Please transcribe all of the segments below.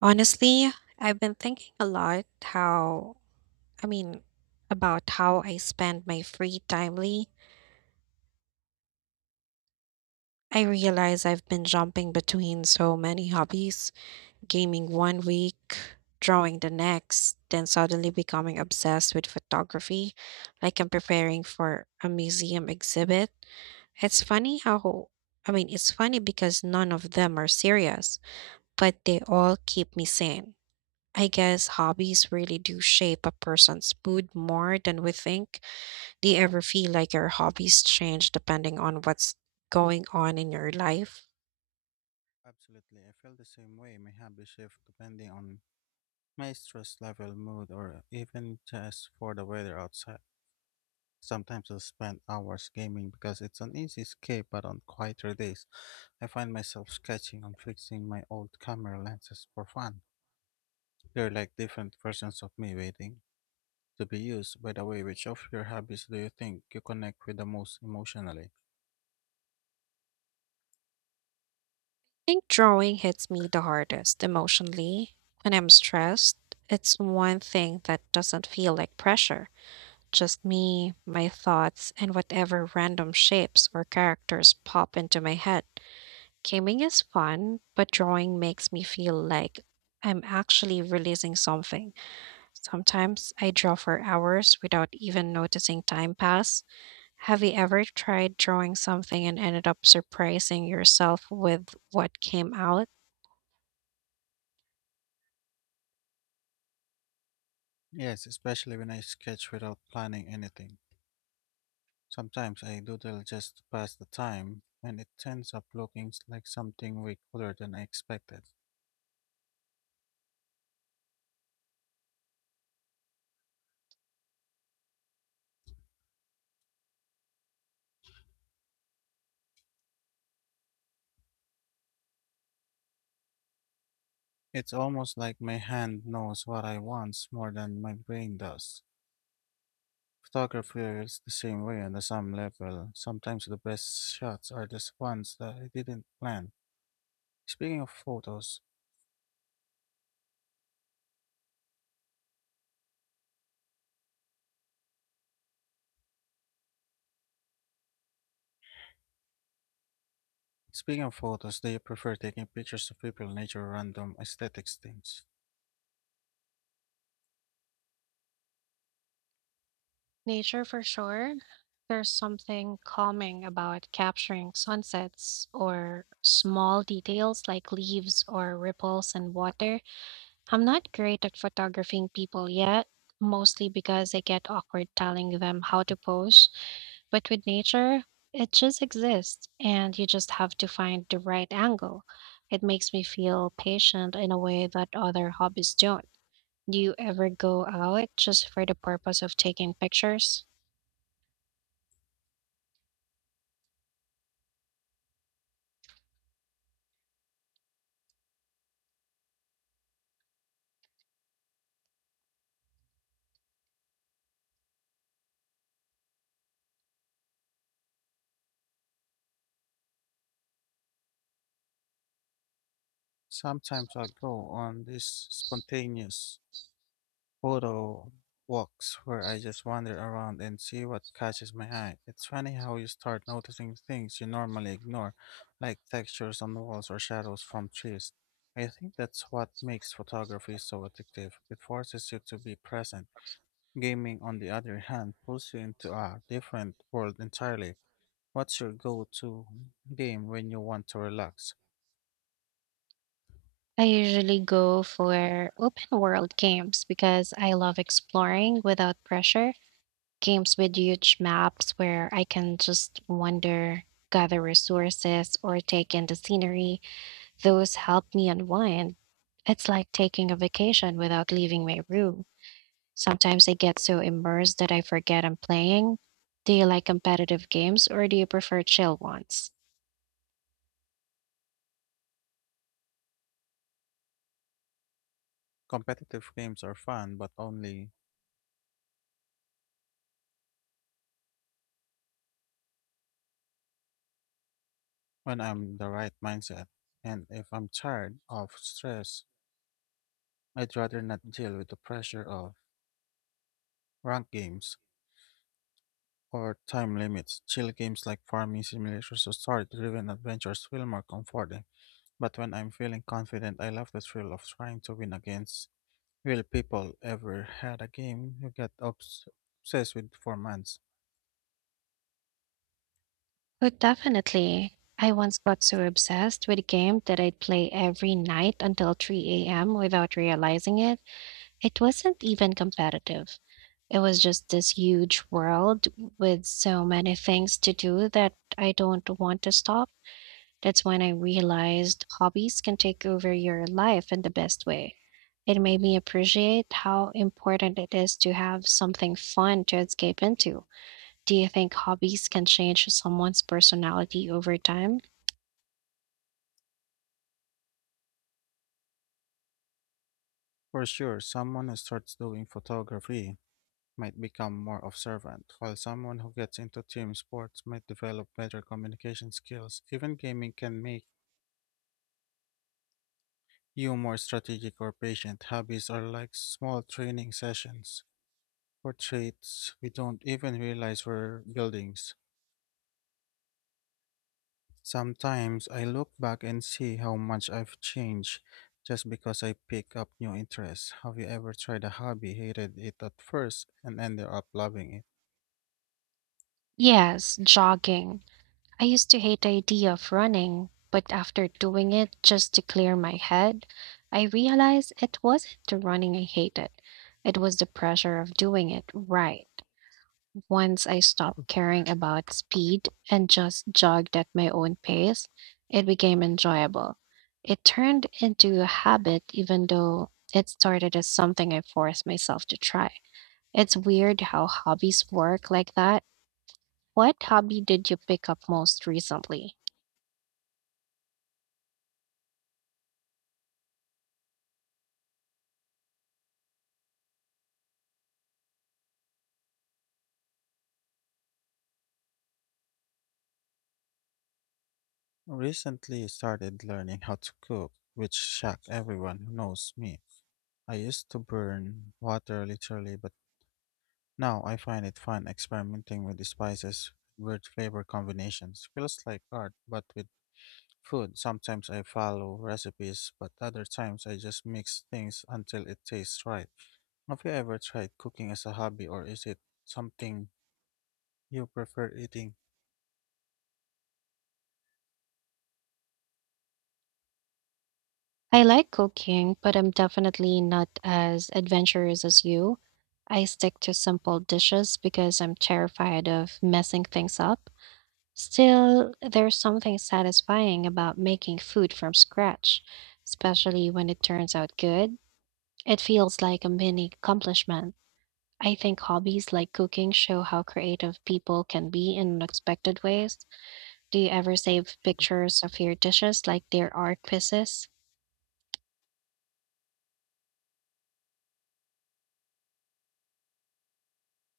Honestly, I've been thinking a lot I mean, about how I spend my free time lately. I realize I've been jumping between so many hobbies, gaming one week, drawing the next, then suddenly becoming obsessed with photography, like I'm preparing for a museum exhibit. It's I mean, it's funny because none of them are serious, but they all keep me sane. I guess hobbies really do shape a person's mood more than we think. Do you ever feel like your hobbies change depending on what's going on in your life? Absolutely. I feel the same way. My habits shift depending on my stress level, mood, or even just for the weather outside. Sometimes I'll spend hours gaming because it's an easy escape, but on quieter days, I find myself sketching and fixing my old camera lenses for fun. They're like different versions of me waiting to be used. By the way, which of your hobbies do you think you connect with the most emotionally? I think drawing hits me the hardest emotionally when I'm stressed. It's one thing that doesn't feel like pressure, just me, my thoughts, and whatever random shapes or characters pop into my head. Gaming is fun, but drawing makes me feel like I'm actually releasing something. Sometimes I draw for hours without even noticing time pass. Have you ever tried drawing something and ended up surprising yourself with what came out? Yes, especially when I sketch without planning anything. Sometimes I doodle just to pass the time, and it ends up like something way cooler than I expected. It's almost like my hand knows what I want more than my brain does. Photography is the same way on the some level. Sometimes the best shots are the ones that I didn't plan. Speaking of photos, speaking of photos, do you prefer taking pictures of people, nature, random aesthetics things? Nature for sure. There's something calming about capturing sunsets or small details like leaves or ripples in water. I'm not great at photographing people yet, mostly because I get awkward telling them how to pose. But with nature, it just exists, and you just have to find the right angle. It makes me feel patient in a way that other hobbies don't. Do you ever go out just for the purpose of taking pictures? Sometimes I'll go on this spontaneous photo walks where I just wander around and see what catches my eye. It's funny how you start noticing things you normally ignore, like textures on walls or shadows from trees. I think that's what makes photography so addictive. It forces you to be present. Gaming, on the other hand, pulls you into a different world entirely. What's your go to game when you want to relax? I usually go for open world games because I love exploring without pressure. Games with huge maps where I can just wander, gather resources, or take in the scenery. Those help me unwind. It's like taking a vacation without leaving my room. Sometimes I get so immersed that I forget I'm playing. Do you like competitive games or do you prefer chill ones? Competitive games are fun, but only when I'm in the right mindset. And if I'm tired of stress, I'd rather not deal with the pressure of rank games or time limits. Chill games like farming simulators or story-driven adventures feel more comforting. But when I'm feeling confident, I love the thrill of trying to win against real people. Ever had a game you get obsessed with for months? Oh, definitely. I once got so obsessed with a game that I'd play every night until 3 a.m. without realizing it. It wasn't even competitive. It was just this huge world with so many things to do that I don't want to stop. That's when I realized hobbies can take over your life in the best way. It made me appreciate how important it is to have something fun to escape into. Do you think hobbies can change someone's personality over time? For sure, someone who starts doing photography might become more observant, while someone who gets into team sports might develop better communication skills. Even gaming can make you more strategic or patient. Hobbies are like small training sessions for traits we don't even realize we're building. Sometimes I look back and see how much I've changed just because I pick up new interests. Have you ever tried a hobby, hated it at first, and ended up loving it? Yes, jogging. I used to hate the idea of running, but after doing it just to clear my head, I realized it wasn't the running I hated. It was the pressure of doing it right. Once I stopped caring about speed and just jogged at my own pace, it became enjoyable. It turned into a habit, even though it started as something I forced myself to try. It's weird how hobbies work like that. What hobby did you pick up most recently? Recently started learning how to cook, which shocked everyone who knows me. I used to burn water literally, but now I find it fun experimenting with the spices, weird flavor combinations. Feels like art, but with food. Sometimes I follow recipes, but other times I just mix things until it tastes right. Have you ever tried cooking as a hobby, or is it something you prefer eating I like cooking, but I'm definitely not as adventurous as you. I stick to simple dishes because I'm terrified of messing things up. Still, there's something satisfying about making food from scratch, especially when it turns out good. It feels like a mini accomplishment. I think hobbies like cooking show how creative people can be in unexpected ways. Do you ever save pictures of your dishes like they're art pieces?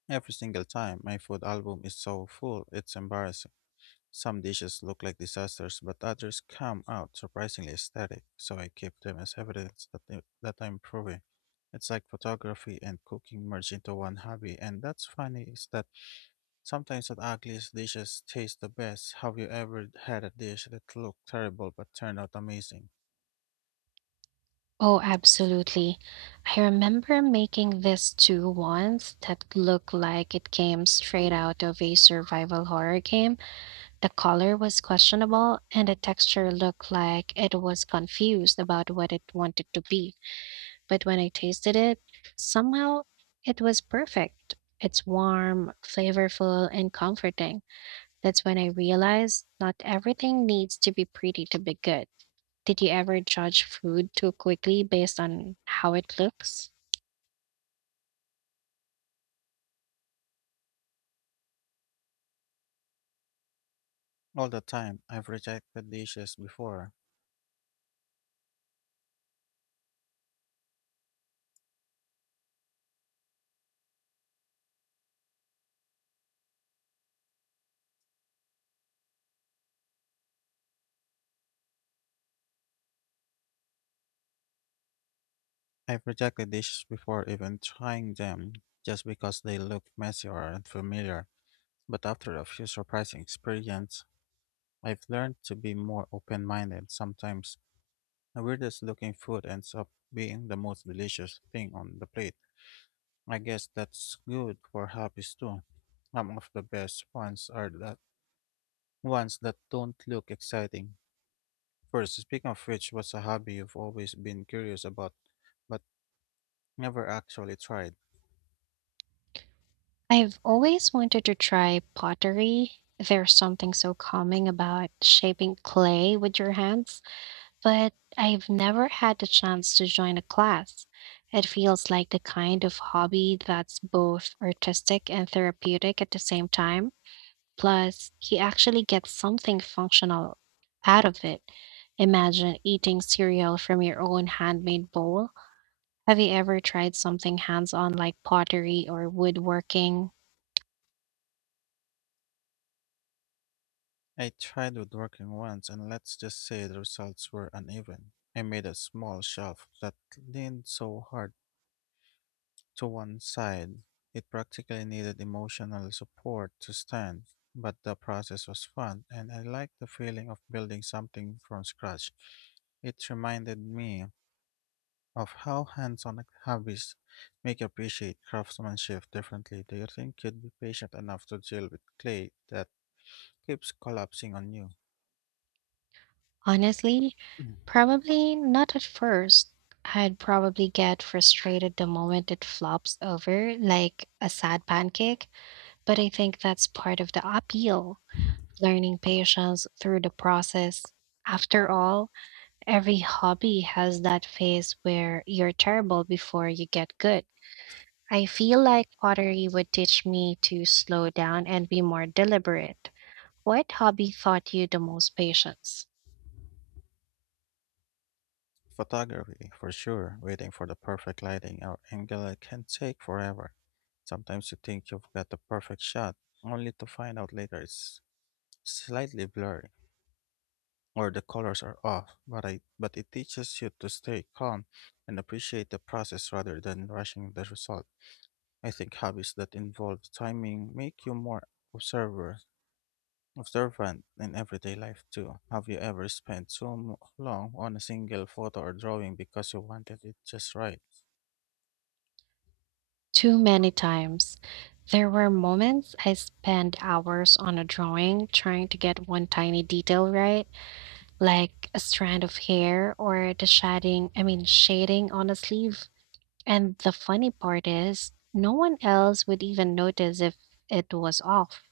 every single time? My food album is so full, it's embarrassing. Some dishes look like disasters, but others come out surprisingly aesthetic, so I keep them as evidence that I'm improving. It's like photography and cooking merge into one hobby, and that's funny is that sometimes the ugliest dishes taste the best. Have you ever had a dish that looked terrible but turned out amazing? Oh, absolutely. I remember making this stew once that looked like it came straight out of a survival horror game. The color was questionable, and the texture looked like it was confused about what it wanted to be. But when I tasted it, somehow it was perfect. It's warm, flavorful, and comforting. That's when I realized not everything needs to be pretty to be good. Did you ever judge food too quickly based on how it looks? All the time, I've rejected dishes before even trying them just because they looked messy or unfamiliar. But after a few surprising experiences, I've learned to be more open minded sometimes. The weirdest looking food ends up being the most delicious thing on the plate. I guess that's good for hobbies too. Some of the best ones are that ones that don't look exciting. First, speaking of which, what's a hobby you've always been curious about but never actually tried? I've always wanted to try pottery. There's something so calming about shaping clay with your hands, but I've never had the chance to join a class. It feels like the kind of hobby that's both artistic and therapeutic at the same time. Plus, he actually gets something functional out of it. Imagine eating cereal from your own handmade bowl. Have you ever tried something hands on like pottery or woodworking? I tried woodworking once, and let's just say the results were uneven. I made a small shelf that leaned so hard to one side. It practically needed emotional support to stand, but the process was fun, and I liked the feeling of building something from scratch. It reminded me of how hands on hobbies make you appreciate craftsmanship differently. Do you think you'd be patient enough to deal with clay that keeps collapsing on you? Honestly, probably not at first. I'd probably get frustrated the moment it flops over like a sad pancake, but I think that's part of the appeal, learning patience through the process. After all, every hobby has that phase where you're terrible before you get good. I feel like pottery would teach me to slow down and be more deliberate. What hobby taught you the most patience? Photography, for sure. Waiting for the perfect lighting or angle can take forever. Sometimes you think you've got the perfect shot, only to find out later it's slightly blurry or the colors are off. But it teaches you to stay calm and appreciate the process rather than rushing the result. I think hobbies that involve timing make you more observer observant in everyday life too. Have you ever spent long on a single photo or drawing because you wanted it just right? Too many times. There were moments I spent hours on a drawing trying to get one tiny detail right, like a strand of hair or the I mean shading on a sleeve. And the funny part is, no one else would even notice if it was off.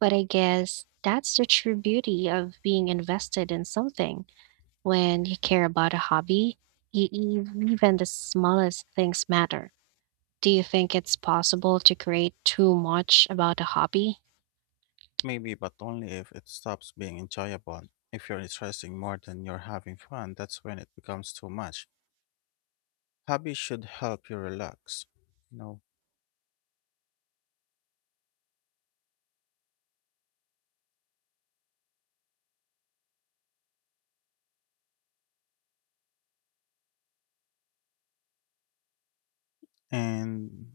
But I guess that's the true beauty of being invested in something. When you care about a hobby, even the smallest things matter. Do you think it's possible to create too much about a hobby? Maybe, but only if it stops being enjoyable. If you're stressing more than you're having fun, that's when it becomes too much. Hobbies should help you relax, you know, and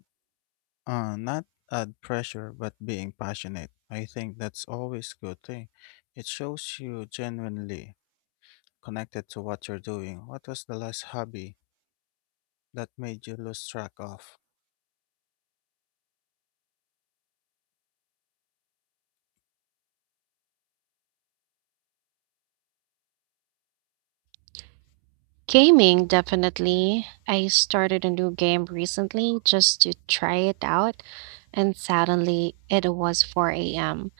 not add pressure, but being passionate. I think that's always a good thing. It shows you genuinely connected to what you're doing. What was the last hobby that made you lose track of? Gaming, definitely. I started a new game recently just to try it out, and suddenly it was 4 a.m.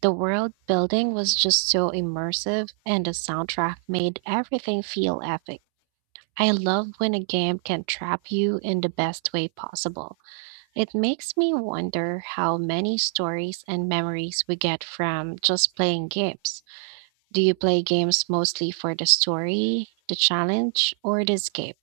The world building was just so immersive, and the soundtrack made everything feel epic. I love when a game can trap you in the best way possible. It makes me wonder how many stories and memories we get from just playing games. Do you play games mostly for the story, the challenge, or the escape?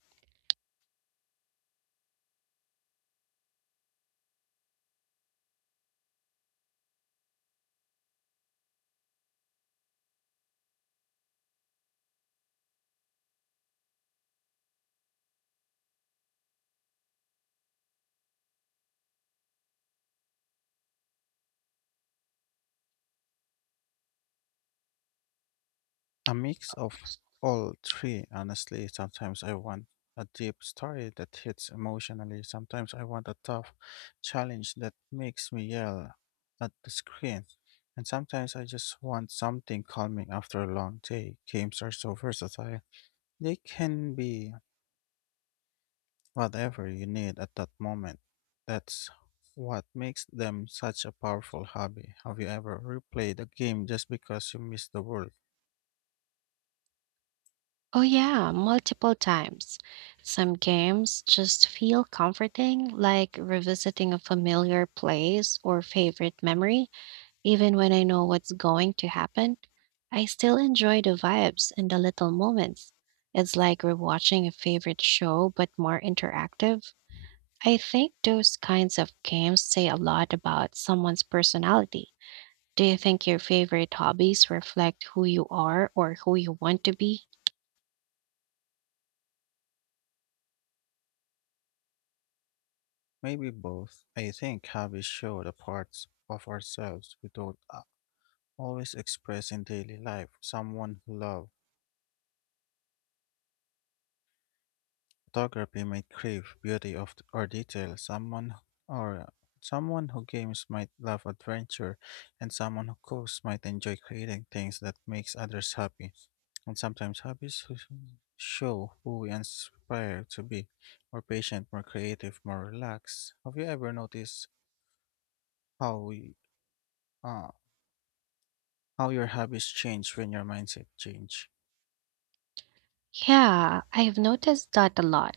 A mix of all three, honestly. Sometimes I want a deep story that hits emotionally. Sometimes I want a tough challenge that makes me yell at the screen. And sometimes I just want something calming after a long day. Games are so versatile. They can be whatever you need at that moment. That's what makes them such a powerful hobby. Have you ever replayed a game just because you missed the world? Oh, yeah, multiple times. Some games just feel comforting, like revisiting a familiar place or favorite memory. Even when I know what's going to happen, I still enjoy the vibes and the little moments. It's like rewatching a favorite show, but more interactive. I think those kinds of games say a lot about someone's personality. Do you think your favorite hobbies reflect who you are or who you want to be? Maybe both. I think hobbies show the parts of ourselves we don't a- always express in daily life. Someone who loves photography might crave beauty or detail. Or Someone who games might love adventure, and someone who cooks might enjoy creating things that makes others happy. And sometimes show who we inspire to be more patient, more creative, more relaxed. Have you ever noticed how we uh, how your habits change when your mindset change. Yeah, I've noticed that a lot.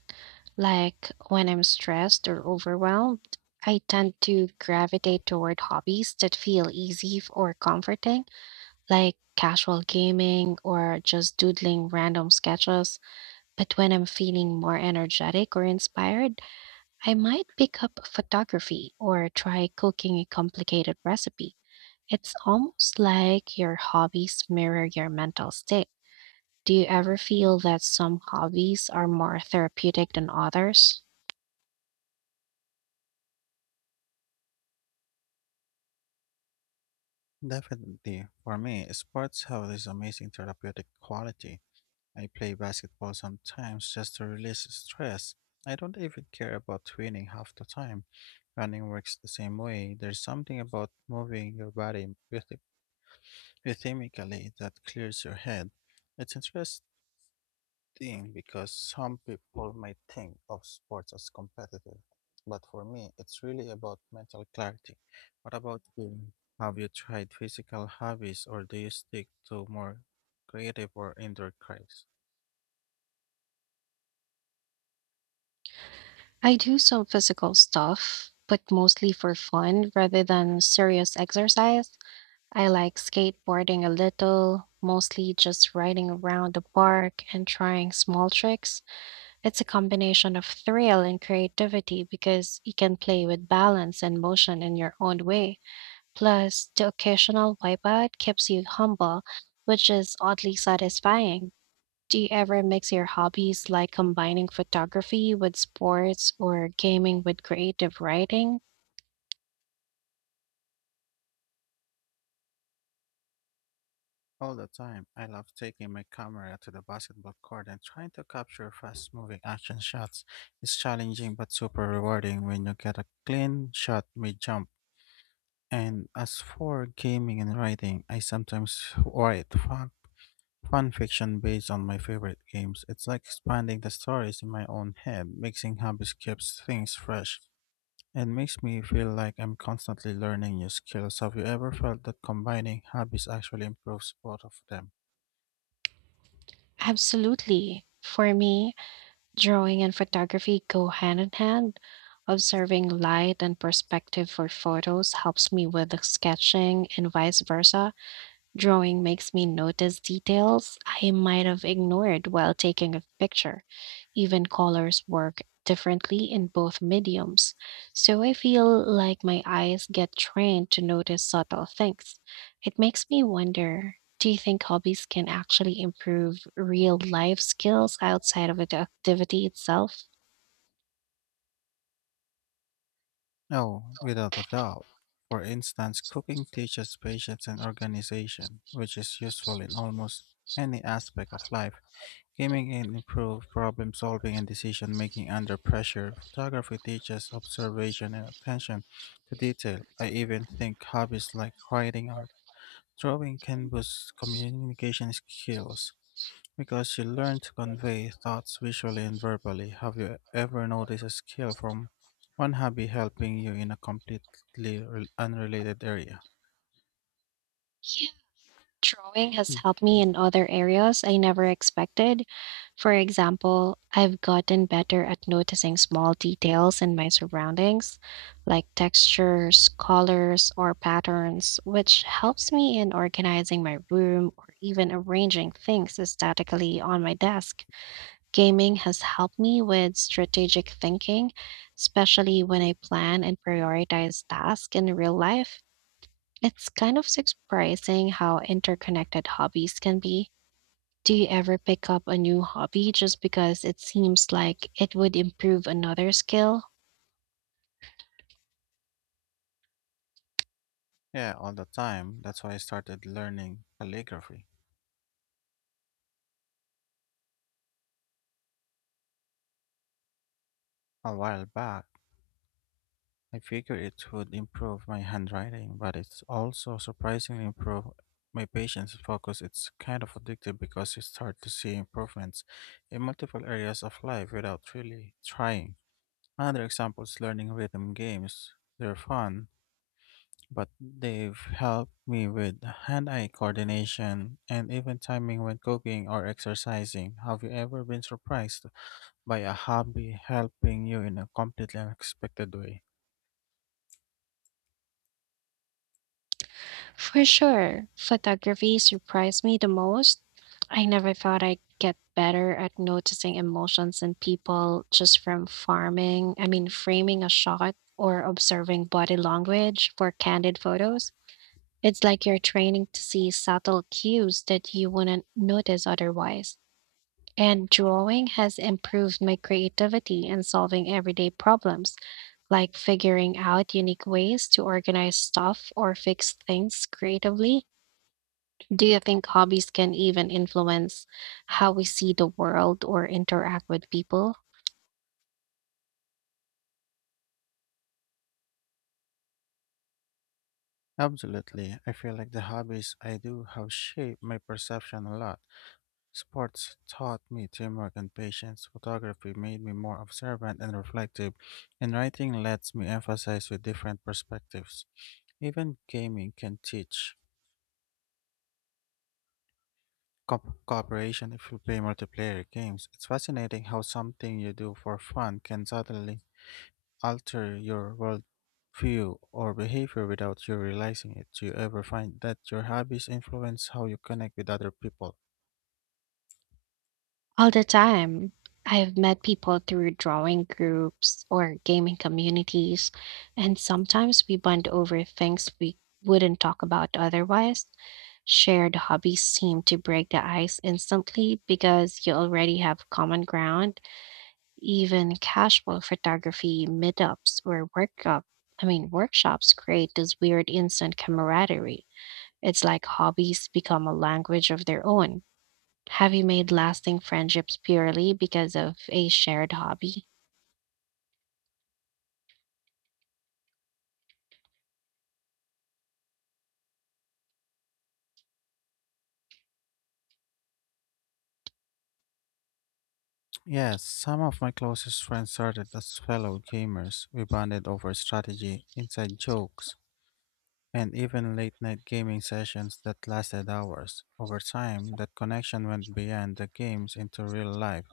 Like when I'm stressed or overwhelmed, I tend to gravitate toward hobbies that feel easy or comforting. Like casual gaming or just doodling random sketches. But when I'm feeling more energetic or inspired, I might pick up photography or try cooking a complicated recipe. It's almost like your hobbies mirror your mental state. Do you ever feel that some hobbies are more therapeutic than others? Definitely, for me, sports have this amazing therapeutic quality. I play basketball sometimes just to release stress. I don't even care about winning half the time. Running works the same way. There's something about moving your body rhythm- rhythmically that clears your head. It's interest thing because some people might think of sports as competitive, but for me, it's really about mental clarity. What about you? Have you tried physical hobbies or do you stick to more creative or indoor crafts? I do some physical stuff, but mostly for fun rather than serious exercise. I like skateboarding a little, mostly just riding around the park and trying small tricks. It's a combination of thrill and creativity because you can play with balance and motion in your own way. Plus, the occasional wipeout keeps you humble, which is oddly satisfying. Do you ever mix your hobbies like combining photography with sports or gaming with creative writing? All the time, I love taking my camera to the basketball court and trying to capture fast moving action shots. It's challenging but super rewarding when you get a clean shot mid jump. And as for gaming and writing, I sometimes write fun fan fiction based on my favorite games. It's like expanding the stories in my own head. Mixing hobbies keeps things fresh and makes me feel like I'm constantly learning new skills. Have you ever felt that combining hobbies actually improves both of them? Absolutely. For me, drawing and photography go hand in hand. Observing light and perspective for photos helps me with the sketching and vice versa. Drawing makes me notice details I might have ignored while taking a picture. Even colors work differently in both mediums, so I feel like my eyes get trained to notice subtle things. It makes me wonder, do you think hobbies can actually improve real life skills outside of the activity itself? No, without a doubt. For instance, cooking teaches patience and organization, which is useful in almost any aspect of life. Gaming can improve problem solving and decision making under pressure. Photography teaches observation and attention to detail. I even think hobbies like writing or drawing can boost communication skills because you learn to convey thoughts visually and verbally. Have you ever noticed a skill from one hobby helping you in a completely unrelated area? Drawing has Hmm. helped me in other areas I never expected. For example, I've gotten better at noticing small details in my surroundings, like textures, colors, or patterns, which helps me in organizing my room or even arranging things aesthetically on my desk. Gaming has helped me with strategic thinking, especially when I plan and prioritize tasks in real life. It's kind of surprising how interconnected hobbies can be. Do you ever pick up a new hobby just because it seems like it would improve another skill? Yeah, all the time. That's why I started learning calligraphy a while back. I figured it would improve my handwriting, but it's also surprisingly improved my patience and focus. It's kind of addictive because you start to see improvements in multiple areas of life without really trying. Another example is learning rhythm games. They're fun, but they've helped me with hand-eye coordination and even timing when cooking or exercising. Have you ever been surprised by a hobby helping you in a completely unexpected way? For sure, photography surprised me the most. I never thought I'd get better at noticing emotions in people just from I mean, framing a shot or observing body language for candid photos. It's like you're training to see subtle cues that you wouldn't notice otherwise. And drawing has improved my creativity in solving everyday problems, like figuring out unique ways to organize stuff or fix things creatively. Do you think hobbies can even influence how we see the world or interact with people? Absolutely. I feel like the hobbies I do have shaped my perception a lot. Sports taught me teamwork and patience. Photography made me more observant and reflective, and writing lets me emphasize with different perspectives. Even gaming can teach cooperation if you play multiplayer games. It's fascinating how something you do for fun can suddenly alter your worldview or behavior without you realizing it. Do you ever find that your hobbies influence how you connect with other people? All the time. I've met people through drawing groups or gaming communities, and sometimes we bond over things we wouldn't talk about otherwise. Shared hobbies seem to break the ice instantly because you already have common ground. Even casual photography meetups or I mean workshops create this weird instant camaraderie. It's like hobbies become a language of their own. Have you made lasting friendships purely because of a shared hobby? Yes, some of my closest friends started as fellow gamers. We bonded over strategy, inside jokes, and even late night gaming sessions that lasted hours. Over time, that connection went beyond the games into real life.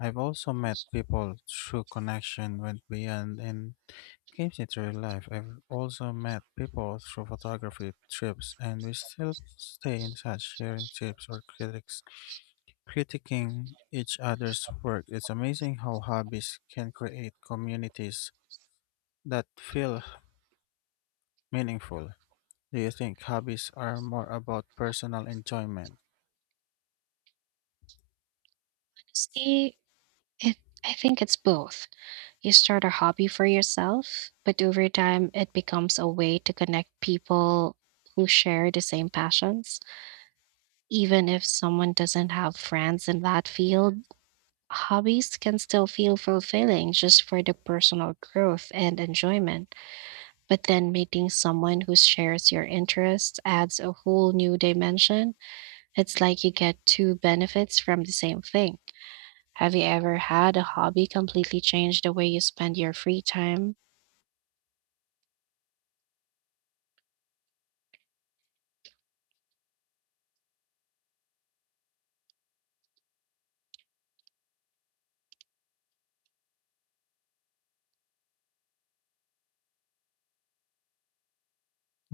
I've also met people through connection went beyond and keeps it real life. I've also met people through photography trips, and we still stay in touch, sharing tips or critics, critiquing each other's work. It's amazing how hobbies can create communities that feel meaningful. Do you think hobbies are more about personal enjoyment? Honestly, it, I think it's both. You start a hobby for yourself, but over time, it becomes a way to connect people who share the same passions. Even if someone doesn't have friends in that field, hobbies can still feel fulfilling just for the personal growth and enjoyment. But then meeting someone who shares your interests adds a whole new dimension. It's like you get two benefits from the same thing. Have you ever had a hobby completely change the way you spend your free time?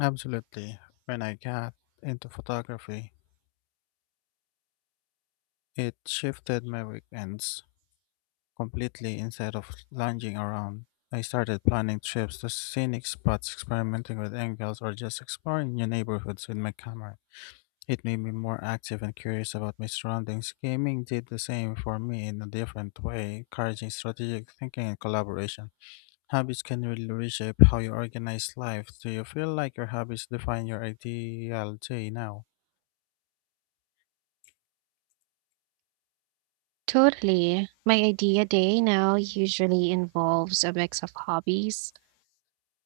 Absolutely. When I got into photography, it shifted my weekends completely instead of lounging around. I started planning trips to scenic spots, experimenting with angles, or just exploring new neighborhoods with my camera. It made me more active and curious about my surroundings. Gaming did the same for me in a different way, encouraging strategic thinking and collaboration. Habits can really reshape how you organize life. Do you feel like your habits define your ideal day now? Totally. My idea day now usually involves a mix of hobbies.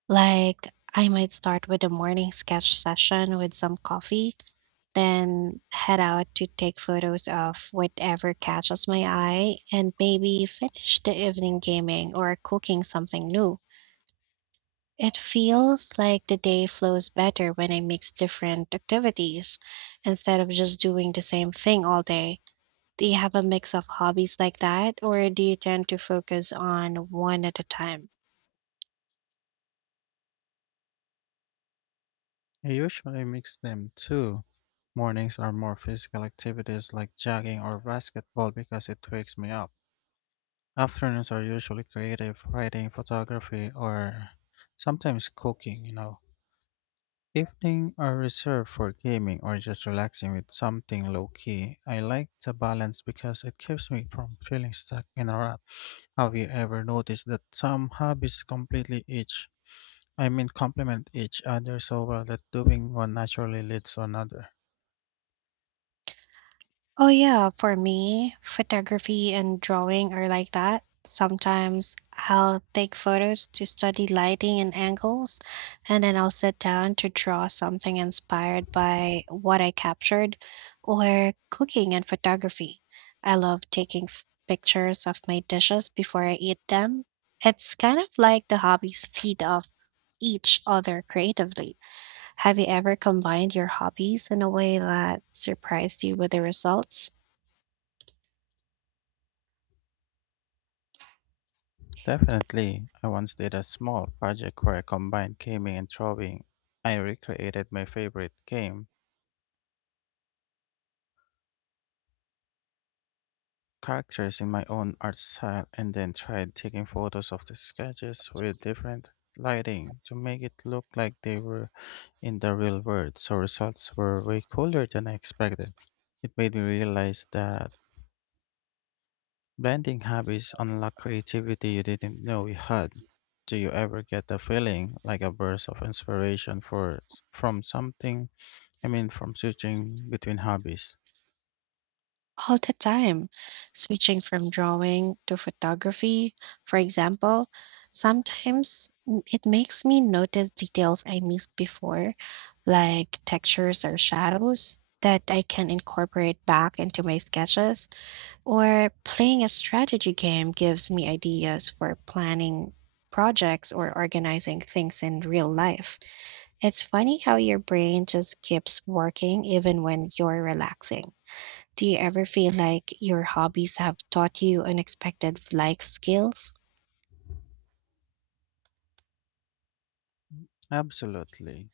Like, I might start with a morning sketch session with some coffee, then head out to take photos of whatever catches my eye, and maybe finish the evening gaming or cooking something new. It feels like the day flows better when I mix different activities instead of just doing the same thing all day. Do you have a mix of hobbies like that, or do you tend to focus on one at a time? I usually mix them too. Mornings are more physical activities like jogging or basketball because it wakes me up. Afternoons are usually creative, writing, photography, or sometimes cooking, you know. Evening are reserved for gaming or just relaxing with something low key. I like the balance because it keeps me from feeling stuck in a rut. Have you ever noticed that some hobbies completely each, I mean complement each other so well that doing one naturally leads to another? Oh yeah, for me, photography and drawing are like that. Sometimes I'll take photos to study lighting and angles, and then I'll sit down to draw something inspired by what I captured, or cooking and photography. I love taking pictures of my dishes before I eat them. It's kind of like the hobbies feed off each other creatively. Have you ever combined your hobbies in a way that surprised you with the results? Definitely. I once did a small project where I combined gaming and drawing. I recreated my favorite game, characters in my own art style, and then tried taking photos of the sketches with different lighting to make it look like they were in the real world. So results were way cooler than I expected. It made me realize that blending habits unlock creativity you didn't know you had. Do you ever get the feeling like a burst of inspiration for s- from something? I mean, from switching between hobbies? All the time, switching from drawing to photography, for example. Sometimes it makes me notice details I missed before, like textures or shadows that I can incorporate back into my sketches, or playing a strategy game gives me ideas for planning projects or organizing things in real life. It's funny how your brain just keeps working even when you're relaxing. Do you ever feel like your hobbies have taught you unexpected life skills? Absolutely.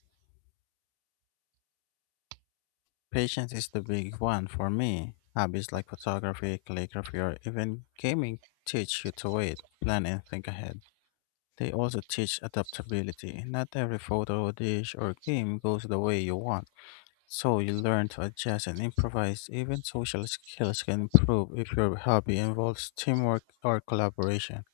Patience is the big one for me. Hobbies like photography, calligraphy, or even gaming teach you to wait, plan, and think ahead. They also teach adaptability. Not every photo, dish, or game goes the way you want. So you learn to adjust and improvise. Even social skills can improve if your hobby involves teamwork or collaboration.